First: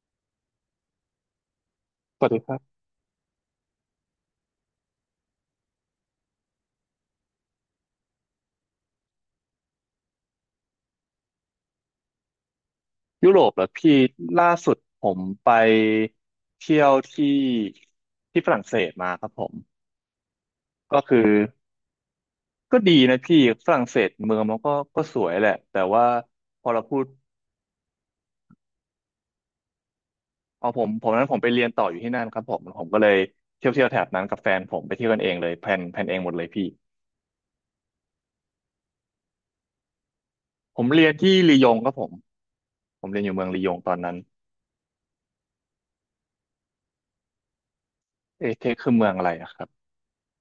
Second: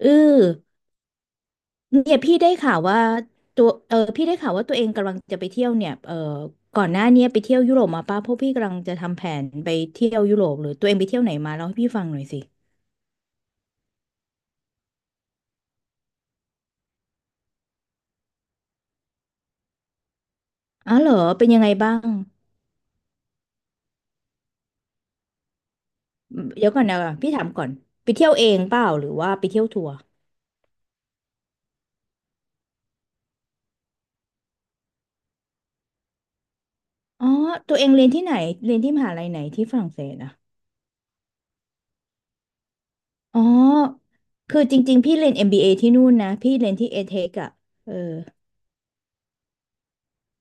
เออเนี่ยสวัสพี่ดีคได้รับข่าวว่าตัวพี่ได้ข่าวว่าตัวเองกำลังจะไปเที่ยวเนี่ยก่อนหน้าเนี้ยไปเที่ยวยุโรปมาป่ะเพราะพี่กำลังจะทำแผนไปเที่ยวยุโรปหรือตัวเองไปเที่ยวไหนมาเล่าให้พี่ฟังหน่อยสิยุโรปเหรอพี่ล่าสุดผมไปเที่ยวที่ฝรั่งเศสมาครับผมอ๋อก็เหรอคือเป็นยังไงบ้างก็ดีนะพี่ฝรั่งเศสเมืองมันก็สวยแหละแต่ว่าพเดี๋อยวเราก่อนพูนะดพี่ถามก่อนไปเที่ยวเองเปล่าหรือว่าไปเที่ยวทัวร์เอาผมผมนั้นผมไปเรียนต่ออยู่ที่นั่นครับผมก็เลยเที่ยวแถบนั้นกับแฟนผมไปเที่ยวกันเองเลยแพลนเองหมดเลยพี่อ๋อตัวเองเรียนที่ไหนเรียนที่มหาลัยไหนที่ฝรั่งเศสอะผมเรียนที่ลียงครับผมผมเรียนอยู่อ๋อเมืองลียงตอนนั้นคือจริงๆพี่เรียน MBA ที่นู่นนะพี่เรียนที่เอเทคอะเออเอเทคคือเมืองอะไรอะครับ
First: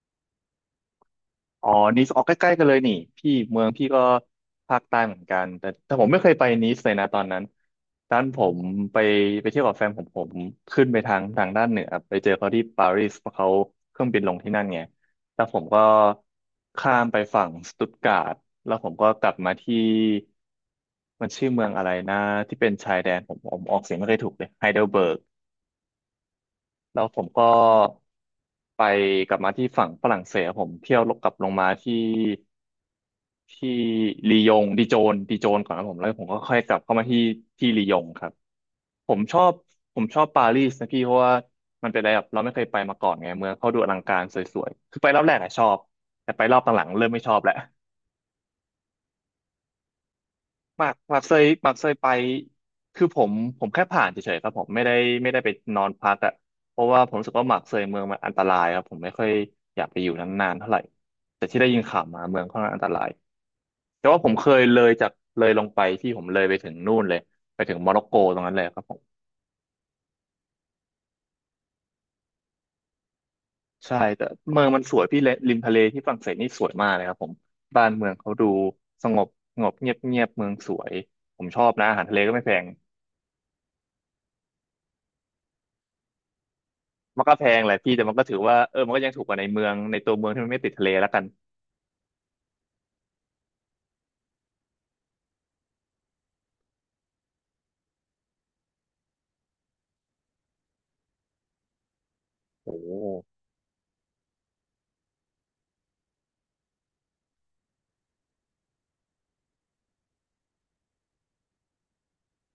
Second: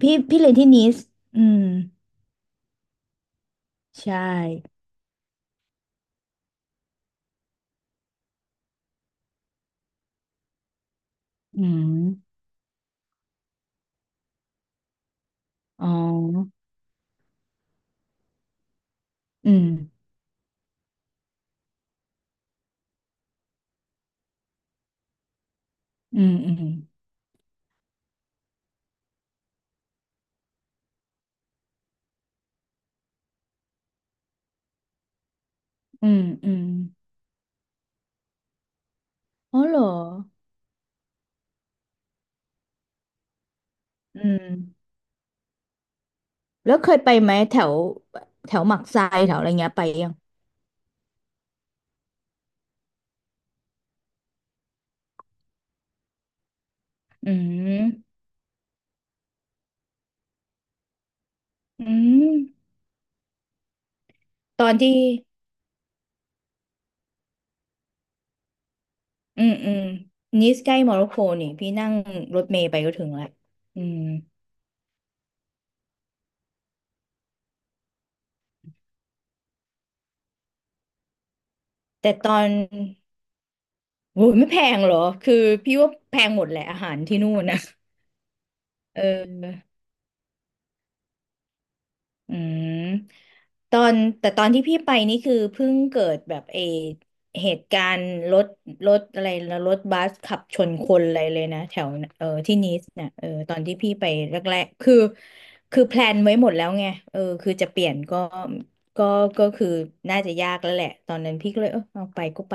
พี่เรียนที่นีสอืมอ๋อนีสออกใกล้ๆกันเลยนี่พี่เมืองพี่ก็ใช่ภาคใต้เหมือนกันแต่ผมไม่เคยไปนีสเลยนะตอนนั้นด้านผมไปไปเที่ยวกับแฟนผมผมไปทางอืด้านเหนือไปเจอม เขาที่ปารีสเพราะเขาเครื่องบินลงที่นั่นไงแล้วผมก็อ๋อข้ามไปฝั่งสตุตการ์ดแล้วผมก็กลับอืมามที่มันชื่อเมืองอะไรนะที่เป็นชายแดนผมผมออกเสียงไม่ค่อยถูกเลยไฮเดลเบิร์ก อืมอืมแล้วผมก็ไปกลับมาที่ฝั่งฝรั่งเศสผมเที่ยวลกกลับลงมาที่ที่ลียงดิโจนก่อนนะผมแล้อืวผมมก็อืค่อยมกลับเข้ามาที่ที่ลียงครับผมชอบอ๋อเหรอผมชอบปารีสนะพี่เพราะว่ามันเป็นอะไรแบบเราไม่เคยไปมาก่อนไงเมืองเขาดูอลังกาอืรสมวยๆคือไปรอบแรกอะชอบแต่ไปรอบแล้วหลัเคงๆยเริ่ไปมไม่ชไหมอบแล้ว แถวแถวหมักทรายแถวอะไรเงี้ยไปยัง หมากหมากเคยหมากเคยไปคือผมผมผ่านเฉยๆครับผมไม่ได้ไม่ได้ไปนอนพักอ่ะเพราะว่าผมรู้อืสึกว่าหมากเคยเมืองมัมนอันตรายครับผมไม่ค่อยอยากไปอยู่นานๆเท่าไหร่แต่ที่ได้ยินอืข่าวมามเมืองค่อนข้างอันตรายแต่ว่าผมเคยตอนเลยที่จากเลยลงไปที่ผมเลยไปถึงนู่นเลยไปถึงโมร็อกโกตรงนั้นเลยครับผมอืมอืมนิสใกล้โมร็อกโกนี่พี่นั่งรถเมล์ไปก็ถึงละอืใช่มแต่เมืองมันสวยพี่เลริมทะเลที่ฝรั่งเศสนี่สวยมากเลยครับผมบ้านเมืองเขาดูสงบสงบเงียบเงียบเมืองสวยผมชอบนะอาหารแต่ทะเลตก็อไม่นแพง โหไม่แพงเหรอ คือพี่ว่าแพงหมดแหละอาหารที่มันนู่ก็นแพนะงแหละพี่แต่มันก็ถือว่าเออมันเอก็ยังถูกกว่าในเมือ องในตัวเมืองที่มันไม่ติดทะเลแล้วกันอืมตอนแต่ตอนที่พี่ไปนี่คือเพิ่งเกิดแบบเหตุการณ์รถอะไรนะรถบัสขับชนคนอะไรเลยนะแถวที่โอนีสเนี่ยเออ้ตอนที่พี่ไปแรกๆคือคือแพลนไว้หมดแล้วไงคือจะเปลี่ยนก็ก็คือน่าจะยากแล้วแหละตอนนั้นพี่ก็เลยเอาไปก็ไป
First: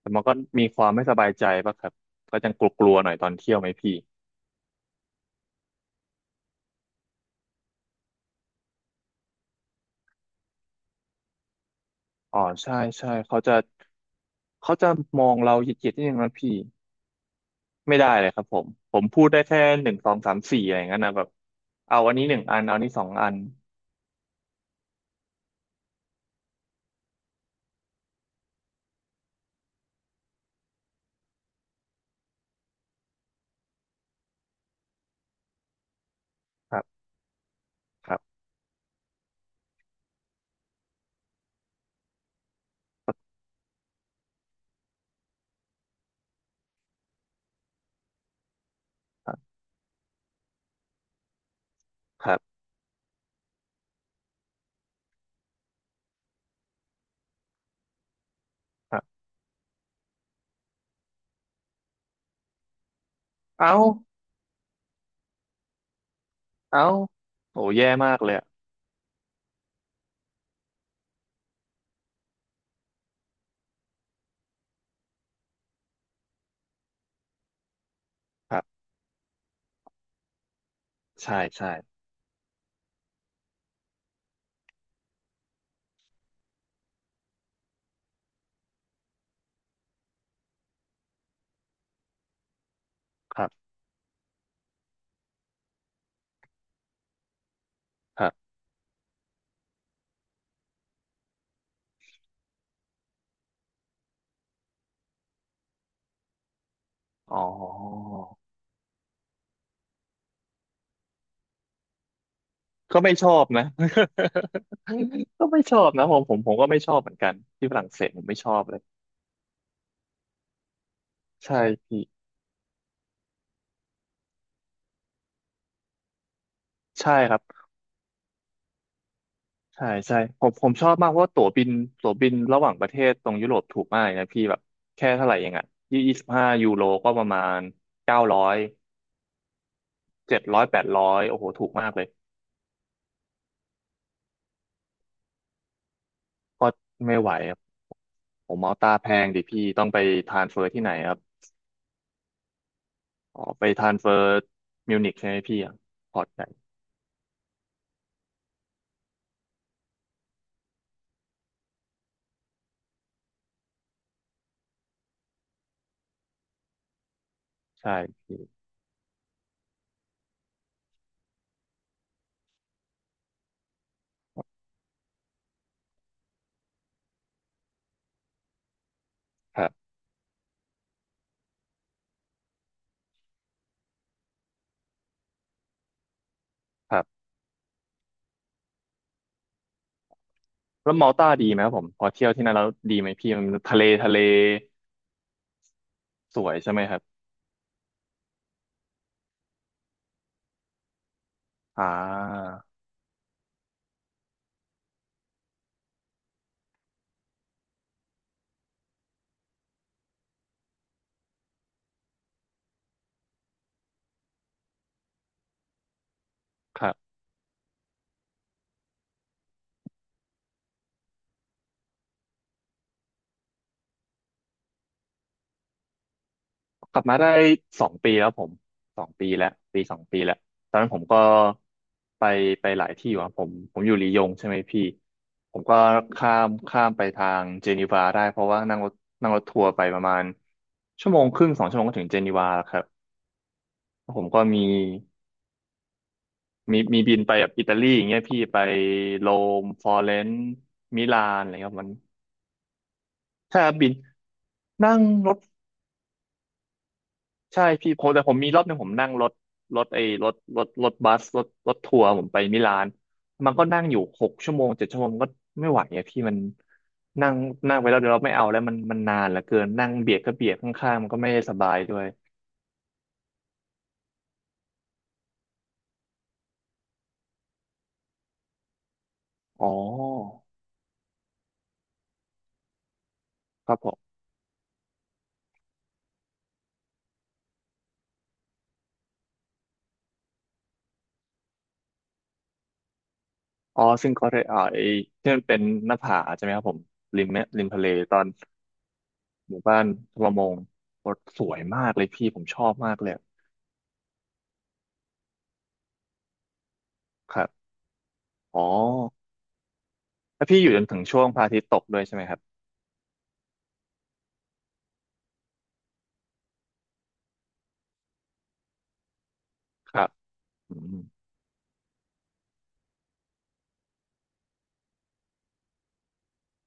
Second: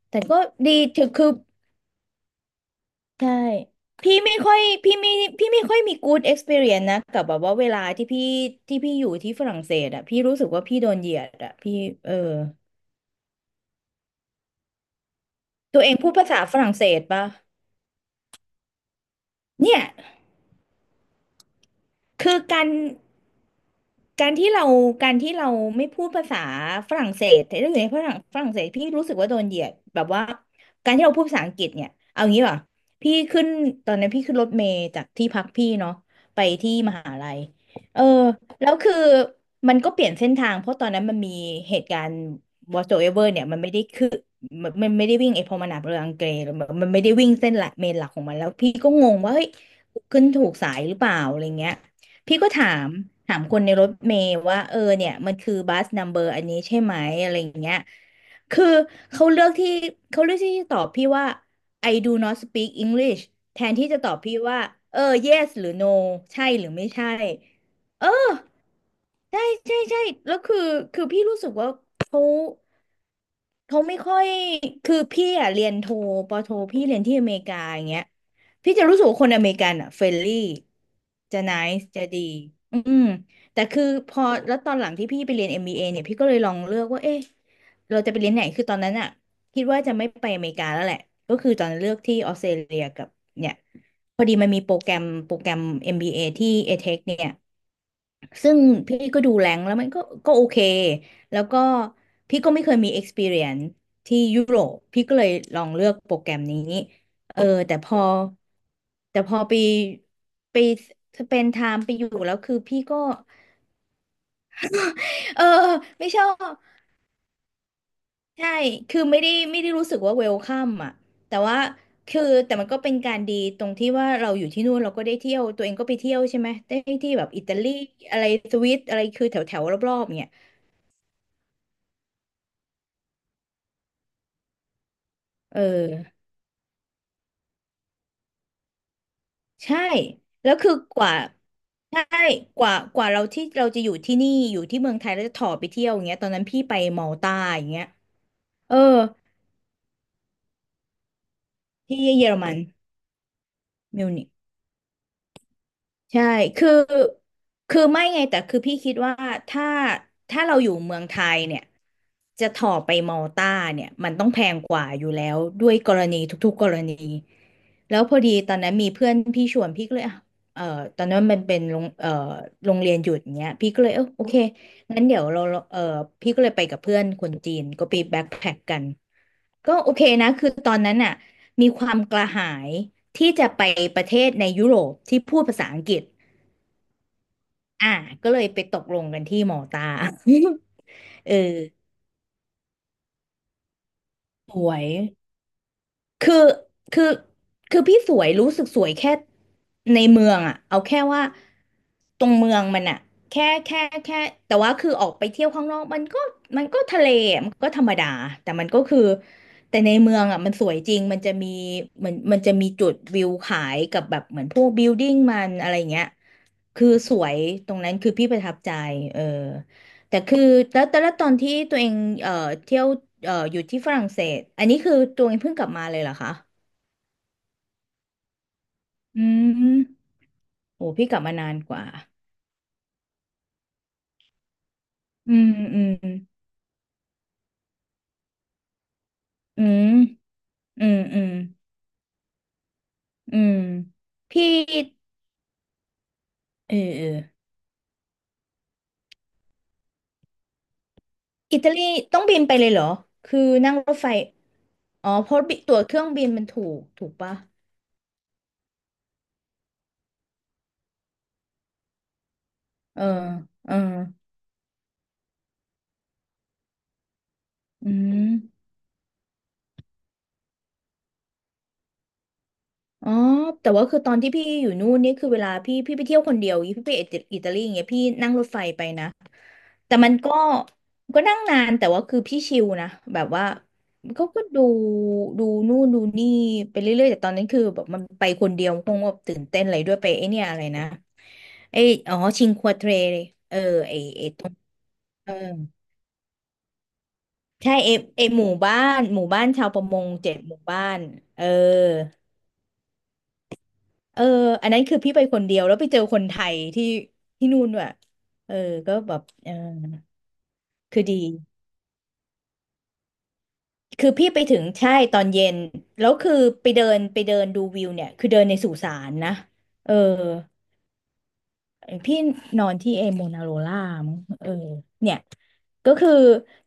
แต่แต่มันก็ก็มีดีความไม่ถือสบาคืยอ ใจป่ะครับก็ยังกลัวๆหน่อยตอใช่นเที่ยวไหมพี่พี่ไม่ค่อยพี่ไม่ค่อยมี good experience นะกับแบบว่าเวลาที่พี่อยู่ที่ฝรั่งเศสอะพี่รู้สึกว่าพี่โดนเหยียดอะพี่เอออ๋อใช่ใช่เขาจะมองเราเหตัวยีเอยดงๆนิดพูดนึงภานะษาพี่ฝรั่งเศสปะไม่ได้เลยครับผมผมพูดได้แค่เนี่ยหนึ่งสองสามสี่อะไรอย่างนั้นนะแบบเอาอันนี้หคือนึ่งอักานร เอาอันนี้สองอันการที่เราการที่เราไม่พูดภาษาฝรั่งเศสแต่ถ้าอยู่ในฝรั่งเศสพี่รู้สึกว่าโดนเหยียดแบบว่าการที่เราพูดภาษาอังกฤษเนี่ยเอางี้ป่ะพี่ขึ้นตอนนั้นพี่ขึ้นรถเมล์จากที่พักพี่เนาะไปที่ครัมบหาลัยเออครับแล้วคือมันก็เปลี่ยนเส้นทางเพราะตอนนั้นมันมีเหตุการณ์ whatsoever เนี่ยมันไม่ได้คือมันไม่ได้วิ่งไอ้พอมนาบเรืออังเกรหรือมันไม่ได้วิ่งเส้นหลักเมนหลักของมันแล้วพี่ก็งงคว่ารัเฮ้ยบขึ้นถูกสายหรือเปล่าอะไรเงี้ย ครัพี่ก็บถามถามคนในรถเมล์ว่าเนี่ยมันคือบัสนัมเบอร์อันนี้ใช่ไหมอะไรอย่างเงี้ยคือครับเขาเลือกที่เขาเลือกที่จะตอบพี่ว่า I do not speak English แทนเอาที่จะตอบพี่ว่าเออ yes หรือ no ใช่หรือเอาไม่ใช่โอ้แย่เออ มากเลยอะใช่ใช่แล้วคือคือพี่รู้สึกว่าเขาไม่ค่อยคือพี่อ่ะเรียนโทปอโทพี่เรียนที่อเมริกาอย่างเงี้ยครัพี่บจะรู้สึกว่าคนอเมริกันอ่ะเฟรนลี่ใช่จะ n ใช่น c e จะดีอืมแต่คือพอแล้วตอนหลังที่พี่ไปเรียนเอ็มบ a เอเนี่ยพี่ก็เลยลองเลือกว่าเอ๊ะเราจะไปเรียนไหนคือตอนนั้นอ่ะคิดว่าจะไม่ไปอเมริกาแล้วแหละก็คือตอนนั้นเลือกที่ออสเตรเลียกับครัเนี่ยบพอดีมันมีโปรแกรมเอ็มบีเ a ที่ ETH เทคเนี่ย ครัซึ่บงพี่ก็ดูแรงแล้วมันก็ก็โอเคแล้วก็พี่ก็ไม่เคยมี experience ที่ยุโรปพี่ก็เลยลองเลือกโปรแกรมนี้อ๋อเออแต่พอแต่พอไปไปสเปนไทม์ไปอยู่แล้วคือพี่ก็ ก็ไม่ชอบนะ เออก็ไม่ชอบนะไม่ผชมอผมผบมก็ไม่ชอบเหมือนกันที่ฝรั่งเศสผมไม่ชใช่อบเลยคือไม่ได้รู้สึกว่าเวลคัมอ่ะแต่ใช่ว่าพี่คือแต่มันก็เป็นการดีตรงที่ว่าเราอยู่ที่นู่นเราก็ได้เที่ยวตัวเองก็ไปเที่ยวใช่ไหมได้ใช่ที่แบบครับอิตาลีอะไรสวิตอะไรคือแถวแถวใช่รอบใช่ๆเนี่ยผมชอบมากเพราะว่าตั๋วบินระหว่างประเทศตรงยุโรปถูกมากเลยนะพี่แบบแค่เท่าไหร่เองเออ่ะยี่อ สิบห้ายูโรก็ประมาณ900ใช่ เจ็ดแล้วร้อยคือแปดกร้ว่าอยโอ้โหถูกมากเลใช่ยกว่าเราที่เราจะอยู่ที่นี่อยู่ที่เมืองไทยแล้วจะถ่อไปเที่ยวอย่างเงี้ยตอนนั้นพี่ก็ไปมอลไม่ไหวตาครับอย่างเงี้ยผมเอเอาอตาแพงดิพี่ต้องไปทรานสเฟอร์ที่ไหนครับที่เยอรมันอ๋อไปทรานสมิเฟวอนิร์ก มิวนิกใช่ไหมพี่อะพอใช่ร์ตใหญ่คือคือไม่ไงแต่คือพี่คิดว่า ถ้า ถ้าเราอยู่เมืองไทยเนี่ย จะถ่อไปมอลต้าเนี่ย มันต้องแพงกว่าอยู่แล้ว ด้วยกรณีทุกๆกรณี ใช่แล้วพอดีพี่ตอนนั้นมีเพื่อนพี่ชวนพี่ก็เลยอ่ะเออตอนนั้นมันเป็นโรงโรงเรียนหยุดอย่างเงี้ยพี่ก็เลยโอเคงั้นเดี๋ยวเราเออพี่ก็เลยไปกับเพื่อนคนจีนก็ไปแบ็คแพ็คกันครัก็โอบ เคนะ คือตอนนั้นน่ะมีความกระหาย ที่จะไปประเทศในยุโรปที่พูดภาษาอังกฤษอ่าก็เลยไปตกลงกันที่มอลตา แล้วมาลตาเอดีไหมครับผอมพอเที่ยวที่นั่นแล้วดีไหมพี่มันทะเลทะเลสวยคือสวยใช่ไหมครัคือบคือพี่สวยรู้สึกสวยแค่ในเมืองอ่ะเอาแค่ว่าอ่ตรงเมืาองมันอ่ะแค่แค่แค่แต่ว่าคือออกไปเที่ยวข้างนอกมันก็ทะเลอะมันก็ธรรมดาแต่มันก็คือแต่ในเมืองอ่ะมันสวยจริงมันจะมีจุดวิวขายกับแบบเหมือนพวกบิลดิ้งมันอะไรเงี้ย คคือรัสบวยตรงนั้นคือพี่ประทับใจเออแต่คือแล้วแต่ละตอนที่ตัวเองเอ่อเที่ยวอยู่ที่ฝรั่งเศสอันนี้คือตัวเองเพิ่งกลับมาเลยเหรอคะกลับมาได้สองปีแล้วผมสองอืปีแล้วมปีสองปีแล้วตอนโอ้นั้นผมพี่กก็ลับมานานกว่าไปไปหลายที่อยู่ครับผมผมอยู่ลียงใช่ไหมพี่อืมผมก็อืมข้ามไปทางเจนีวาได้เพราะว่านั่งรถทัอืวร์ไปมประมาณอืมชั่วโมอืงมครึ่ง2 ชั่วโมงก็ถึงเจนีวาแล้วครับอืมผมก็พี่มีเอมีอมีเออบินไปแบบอิตาลีอย่างเงี้ยพี่ไปโรมฟลอเรนซ์มิลานอะไรอิตาเงี้ยลีมัน ต้องบินไปเลยเหรอคือสนานั่มงบิรนถไฟนั่งอ๋อรเพถราะตั๋วเครื่องบินมันถูกปะใช่พี่ผมแต่ผมมีรอบหนึ่งผมนั่งรถไอ้รถรถบัสรถทัวร์ผมไปมิลานเออมันก็เออนั่งอยู่6 ชั่วโมง7 ชั่วโมงก็ไม่ไหวอะพี่มันนั่งนั่งไปอืแล้วเดี๋ยวเราไม่เอาแล้วม มันนานเหลือเกินนั่งเบียดก็เบียดข้างๆมันก็ไม่ได้สบายด้วยอ๋อ แต่ว่าคือตอนที่พี่อยู่นู่นนี่คือเวลาพี่ไปเที่ยวคนเดียวอย่างงี้พี่ไปอิตาลีอย่างเงี้ยพี่นั่งรถไฟไปนะอ๋อแต่มันก็ก็นั่งนานแต่ว่าคือพี่ชิลนะแบบว่าครับผมเขาก็ดูนู่นดูนี่ไปเรื่อยๆแต่ตอนนั้นคือแบบมันไปคนเดียวคงแบบตื่นเต้นอะไรด้วยไปไอเนี่ยอะไรนะไออ๋อชิงควาเทรเลยเอออ๋อไอซึ่งไอก็ได้ตรงอ่าไอ้ที่อมันเป็นหน้าผาใช่ไหมครับผมริมใช่ทะเลเอตอเอนหมู่บ้านหมู่ชาวปบ้านระมงปเจ็ระดมหงมู่บ้านโอ้เอสอ วยมากเลยพี่ผมชอบมากเลยเอออันนั้นคือพี่ไปคนเดียวแล้วไปเจอคนไทยที่ครัที่นู่นบด้วยเอออ๋อ ก็แบบแล้วพี่อยู่จนถึงคือช่ดี วงพระอาทิตย์ตกด้วยใช่ไหมครับคือพี่ไปถึงใช่ตอนเย็น แล้วคือไปเดินดูวิวเนี่ย คือเดินในสุสานนะเอคอ รับอืมพี่นอนที่เอโมนาโรล่ามั้งเนี่ยก็คือ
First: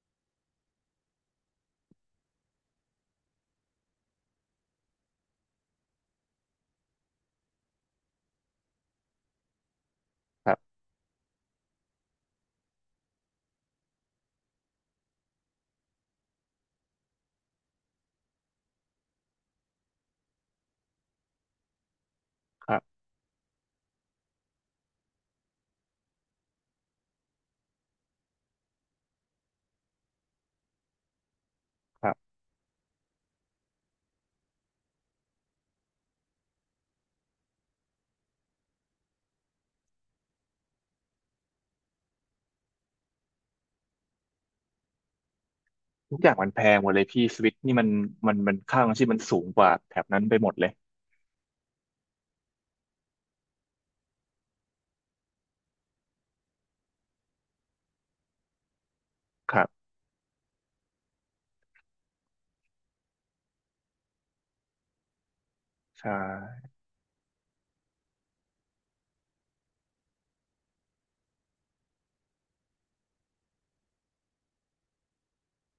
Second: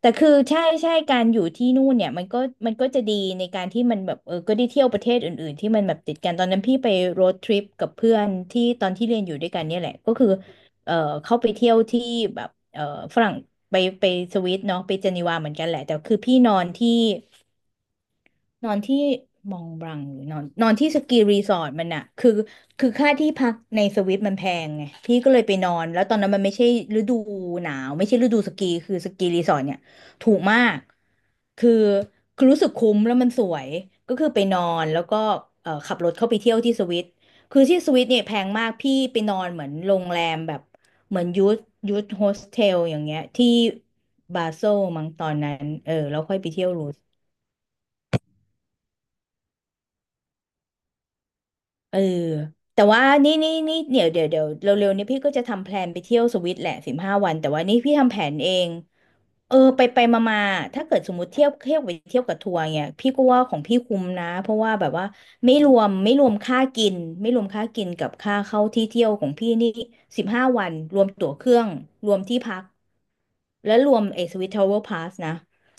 แต่คือใช่การอยู่ที่นู่นเนี่ยมันก็มันก็จะดีในการที่มันแบบก็ได้เที่ยวประเทศอื่นๆที่มันแบบติดกันตอนนั้นพี่ไปโรดทริปกับเพื่อนที่ตอนที่เรียนอยู่ด้วยกันเนี่ยแหละก็คือครับ เออเข้าไปเที่ยวที่แบบฝรั่งไปไปสวิตเนาะไปเจนีวาเหมือนกันแหละแต่คือพี่นอนที่ นอนที่มองบลังหรือนอนนอนที่สกีรีสอร์ทมันอะคือครัคือบค่าที่พักในสวิตมันแพงไงพี่ก็เลยไปนอนแล้วตอนนั้นมันไม่ใช่ฤดูหนาวไม่ใช่ฤดูสกีคือสกีรีสอร์ทเนี่ยถูกมากคือครับ คือรู้สึกคุ้มแล้วมันสวยก็คือไปนอนแล้วก็ขับรถเข้าไปเที่ยวที่สวิตคือที่สวิตเนี่ยแพงมากพี่ไปนอนเหมือนโรงแรมแบบเหมือนยูทโฮสเทลอย่างเงี้ยที่บาโซลมั้งตอนนั้นเออทุแล้กวอย่าค่งอยมัไปนแพเที่ยวงรูหมดส เลยพี่สวิตนี่มันมันค่าของชีพมันสูงกว่าแถบนั้นไปหมดเลย เออแต่ว่านี่เดี๋ยวเร็วๆนี้พี่ก็จะทำแพลนไปเที่ยวสวิตแหละสิบห้าวันแต่ว่านี่พี่ทำแผนเองเอคอรัไปบไปมามาถ้าเกิดสมมติเที่ยวเที่ยวไปเที่ยวกับทัวร์เนี่ยพี่ก็ว่าของพี่คุ้มนะเพราะว่าแบบว่าใช่ไม่รวมค่ากินไม่รวมค่ากินกับค่าเข้าที่เที่ยวของพี่นี่สิบห้าวันรวมตั๋วเครื่องรวมที่พักและรวมไอ้สวิตทราวเวลร์พาสนะ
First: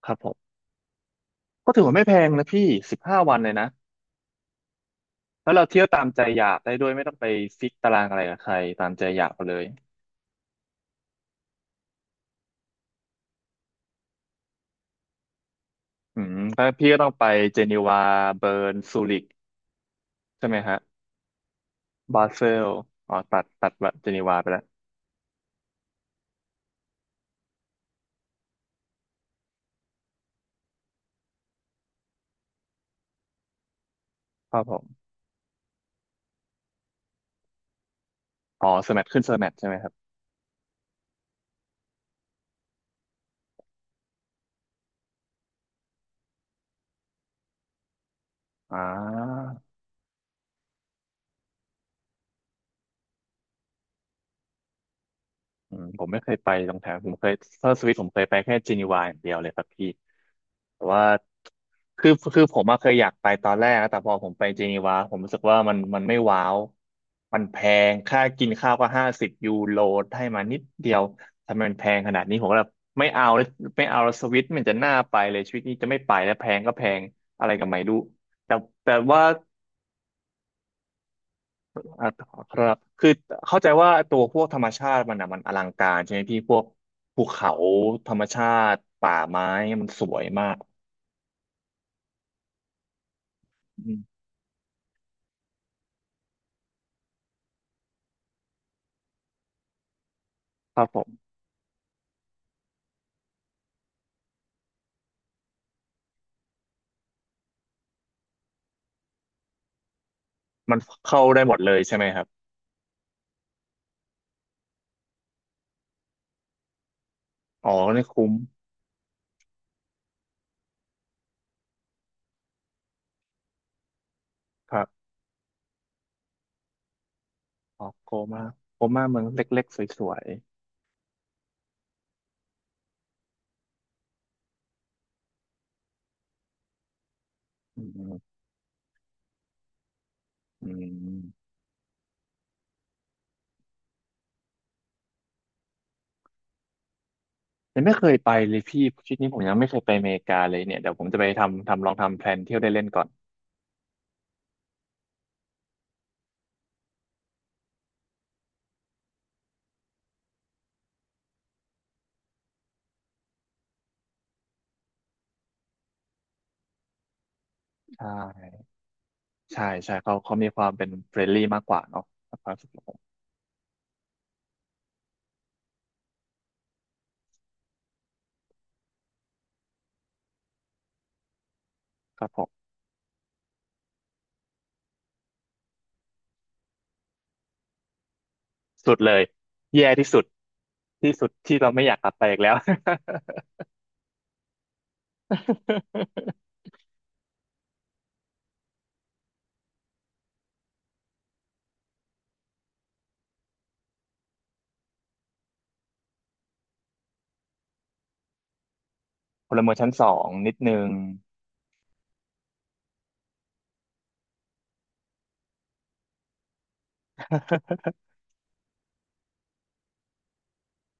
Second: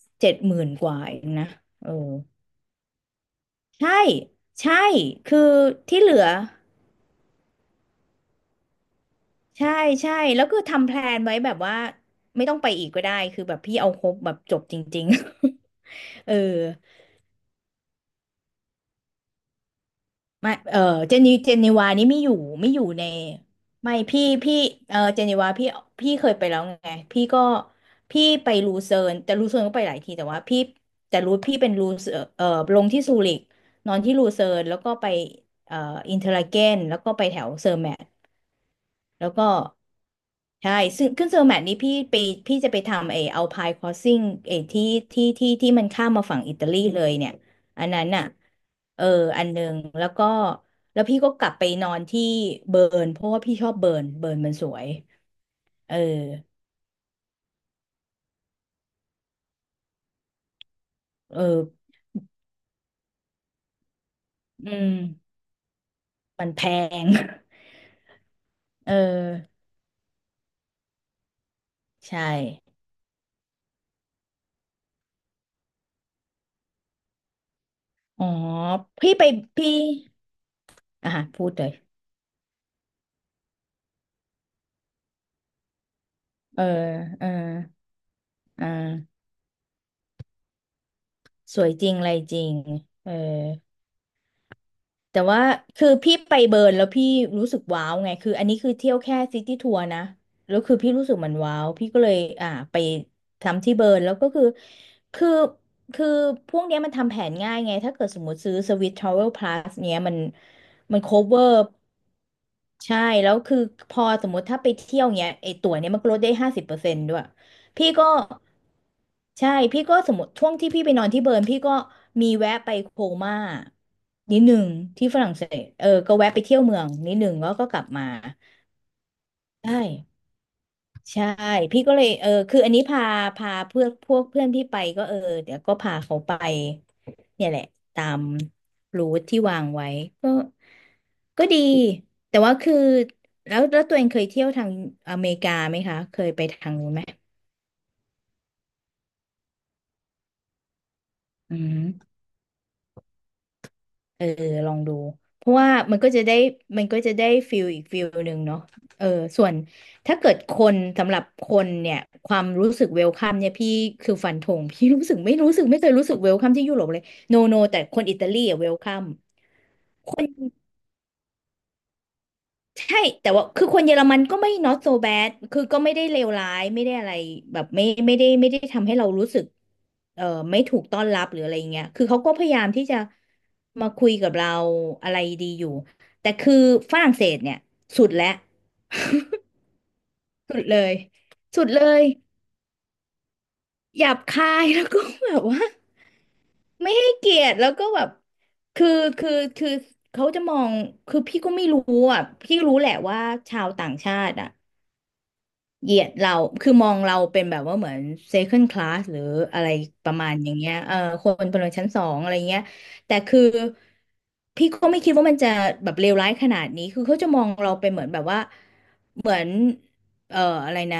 ครับผเจ็ม ดหมื่นกว่าเองนะก็ถือเออว่าไม่แพงนะพี่15วันเลยนะใช่ใช่คือแล้วเราเที่ยวตาที่มเหลืใจอ อยากได้ด้วยไม่ต้องไปฟิกตารางอะไรกับใครตามใจอยากไปเลยใช่ใช่แล้วคือทำแพลนไว้แบบว่าไม่ต้องไปอีกก็ได้คือแบบพี่เอาครบแบบจบจริงๆ อื เออมแล้วพี่ก็ต้องไปเจนีวาเบิร์นซูริกใช่มาไหมเอฮะอเจนีวานี่ไม่บาอยู่เซไม่ลอยู่ในอ๋อตัดตัไม่ดเจนีวาไปพี่แล้วเออเจนีวาพี่พี่เคยไปแล้วไงพี่ก็พี่ไปลูเซิร์นแต่ลูเซิร์นก็ไปหลายทีแต่ว่าพี่แต่รู้พี่เป็นลูเซิร์นเออลงที่ซูริกนอนที่ลูเซิคร์รันบผแล้วมก็ไปเอ่ออินเทอร์ลาเกนแล้วก็ไปแถวเซอร์แมท อ๋อสแมทขึ้นแล้วสก็แมทใช่ไหมครับใช่ซึ่งขึ้นเซอร์แมทนี้พี่ไปพี่จะไปทำไอเอาพายคอสซิ่งไอที่ที่มันข้ามมาฝั่งอิตาลีเลยเนี่ยอันนั้นอ่ะอ่เอออันหา นึ่งแล้วก็แล้วพี่ก็กลับไปนอนที่เบิร์นเพราะว่าพี่ชอบเบิร์นเบิร์นมันสวยอืมเออผมไม่เคยไปตรงแถวผมเคยเซอร์สวิตผมเคยไปแค่เจนีวาอย่างเดียวเลยครับพี่แต่ว่าเออคือคือผมอะเคยอยากไปตอนแรกนะแต่พอผมไปเจอืนีมวาผมรู้สึกว่ามันไม่ว้ามันวแพง มันแพงค่ากินข้าวก็ เ50ยูออโรให้มานิดเดียวทำไมมันแพงขนาใช่ดนี้ผมก็แบบไม่เอาเลยไม่เอาแล้วสวิตมันจะน่าไปเลยชีวิตนี้จะไม่ไปแล้วแพงก็แพงอะไรกบไม่รู้อ๋อแต่แต่พี่ว่า ไปพี่อ่ะพูดเลยอ่าครับคือเข้าใจว่าตัวพวกธรรมชาติมันอ่ะมันอลังการใช่ไหมพี่พวเอกอภูเออเขาธรรมชาอ่ติป่าาไม้มันสวยมากสวยจริงอะไรจริงเออ อืมแต่ว่าคือพี่ไปเบิร์นแล้วพี่รู้สึกว้าวไงคืออันนี้คือเที่ยวแค่ซิตี้ทัวร์นะแล้วคืคอรับพี่ผรู้สึกมมันว้าวพี่ก็เลยไปทำที่เบิร์นแล้วก็คือคือพวกเนี้ยมันทำแผนง่ายไงถ้าเกิดสมมติซื้อสวิส Travel Plus เนี้ยมันมัน เข้าได้ cover หมดเลยใช่ไหมครับใช่แล้วคือพอสมมติถ้าไปเที่ยวเนี้ยไอตั๋วเนี้ยมันก็ลดได้50%ด้วย อ๋อพี่นี่ก็คุ้มใช่พี่ก็สมมติช่วงที่พี่ไปนอนที่เบิร์นพี่ก็มีแวะไปโคม่านิดหนึ่งครับที่ฝรั่งเศสก็แวะไปเที่ยวเมืองนิดหนึ่งแล้วก็กลัอ๋บอมาโกมาโกมาเมืองเล็กใช่ๆสวยใช่พี่ก็เลยคืออันนี้พาเพื่อนพวกเพื่อนพี่ไปก็เดี๋ยวก็พาเขาไปเนี่ยแหละๆอืตามมรูทที่วางไว้ก็อืก็มดีแต่ว่าคือแล้วตัวเองเคยเที่ยวทางอเมริกาไหมคะเคยไปทางนู้นไหมยังไม่เคยไปเลยพี่ชวิตนี้ผมยังไม่เคยไปอเมริกาเลยเนี่ยเดี๋ยวผมจะไปอืทำม ทำลองทำแพลนเที่ยวได้เล่นก่อนเออลองดูเพราะว่ามันก็จะได้ฟิลอีกฟิลหนึ่งเนาะเออส่วนถ้าเกิดคนสำหรับคนเนี่ยความรู้สึกเวลคัมเนี่ยพี่คือฟันธง พี่รู้สึกไม่รู้สึกไม่เคยรู้สึกเวลคัมที่ยุโรปเลยโนโนแต่คใชนอิตาลี่อะเวลคัม ใช่เขามีความเป็นเฟรนลี่มากกว่าเนาะครับผมใช่แต่ว่าคือคนเยอรมันก็ไม่ not so bad คือก็ไม่ได้เลวร้ายไม่ได้อะไรแบบไม่ได้ทำให้เรารู้สึกเอ่อไม่ถูกต้อนรับหรืออะไรเงี้ยคือเขาครับก็ผพม ยายามที่จะมาคุยกับเราอะไรดีอยู่แต่คือฝรั่งเศสเนี่ยสุดแล้วสุดเลยแย่ที่สุดสุดเลยที่สุดที่สุดเราเลไม่อยากยกลับไปอีกแล้ว หยาบคายแล้วก็แบบว่าไม่ให้เกียรติแล้วก็แบบคือคือคือเขาจะมองคือพี่ก็ไม่รู้อ่ะพี่รู้แหละว่าชาวต่างชาติอ่ะ เหยียดเราคือมองเราเป็นแบบว่าเหมือน second class หรือ พลอะไรเมืองชั้นสปอระมางณอนิย่าดงเงี้นึยง คนพลเมืองชั้นสองอะไรเงี้ยแต่คือพี่ก็ไม่คิดว่ามันจะแบบเลวร้ายขนาดนี้คือเขาจะมองเราเป็น เหมือนแบบว่าเหมือนเอ่ออะไรนะ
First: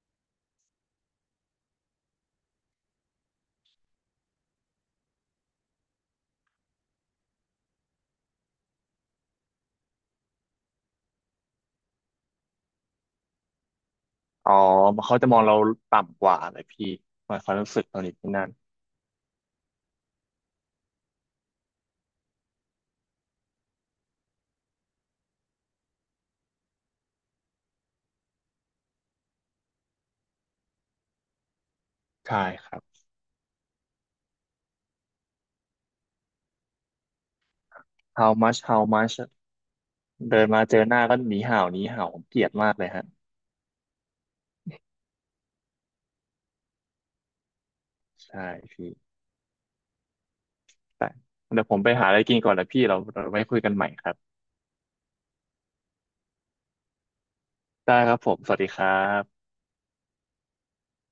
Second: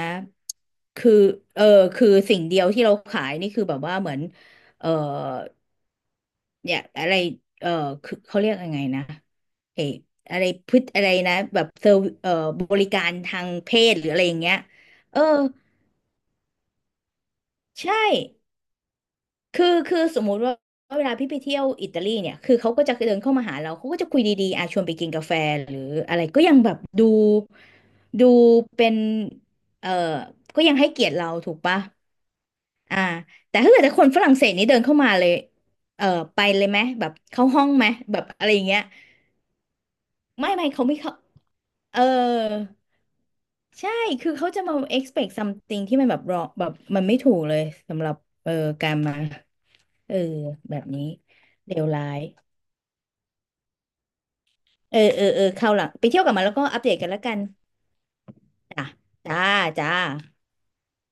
คือเออคือสิ่งเดียวที่เราขายนี่คือแบบว่าเหมือนเอ่อเนี่ยอะไรเอ่อคือเขาเรียกยังไงนะเอออะไรพฤติอะไรนะแบบเซอร์บริการทางเพศหรืออะไรอย่างอ๋อเงี้ยเขาเออ จะมองเราต่ำกว่าเลยพี่หมายความรู้สึกใช่ตอนนี้ที่นั่นคือสมมุติว่าเวลาพี่ไปเที่ยวอิตาลีเนี่ยคือเขาก็จะเดินเข้ามาหาเราเขาก็จะคุยดีๆอ่ชวนไปกินกาแฟหรืออะไรก็ยังแบบดูเป็นเออก็ยังให้เกียรติเราถูกปะใช่ครับ อ่าแต่ถ้าเกิดแต่คนฝรั่งเศสนี่เดินเข้ามาเลยเออไปเลยไหมแบบเข้าห้องไหมแบบ how อะไรอ much ย่างเงี้ย how much เดินไม่มาไม่เจอเขาหไม่น้าเขาก็หนีเห่าหนีเออเห่าผมเกลียดมากเลยฮะใช่คือเขาจะมา expect something ที่มันแบบรอแบบมันไม่ถูกเลยสำหรับใช่เออพี่การมา เออแบบนี้แต่เดี๋ยวเลผมวไปร้าหาอะไรยกินก่อนนะพี่เราไว้คุยกันใหม่ครับเออเข้าวหลังไปเที่ยวกลับมาแล้วก็อัปเดตกันแล้วกันได้ครับผมสวัสดีคจ้ะรัจ้าบจ้า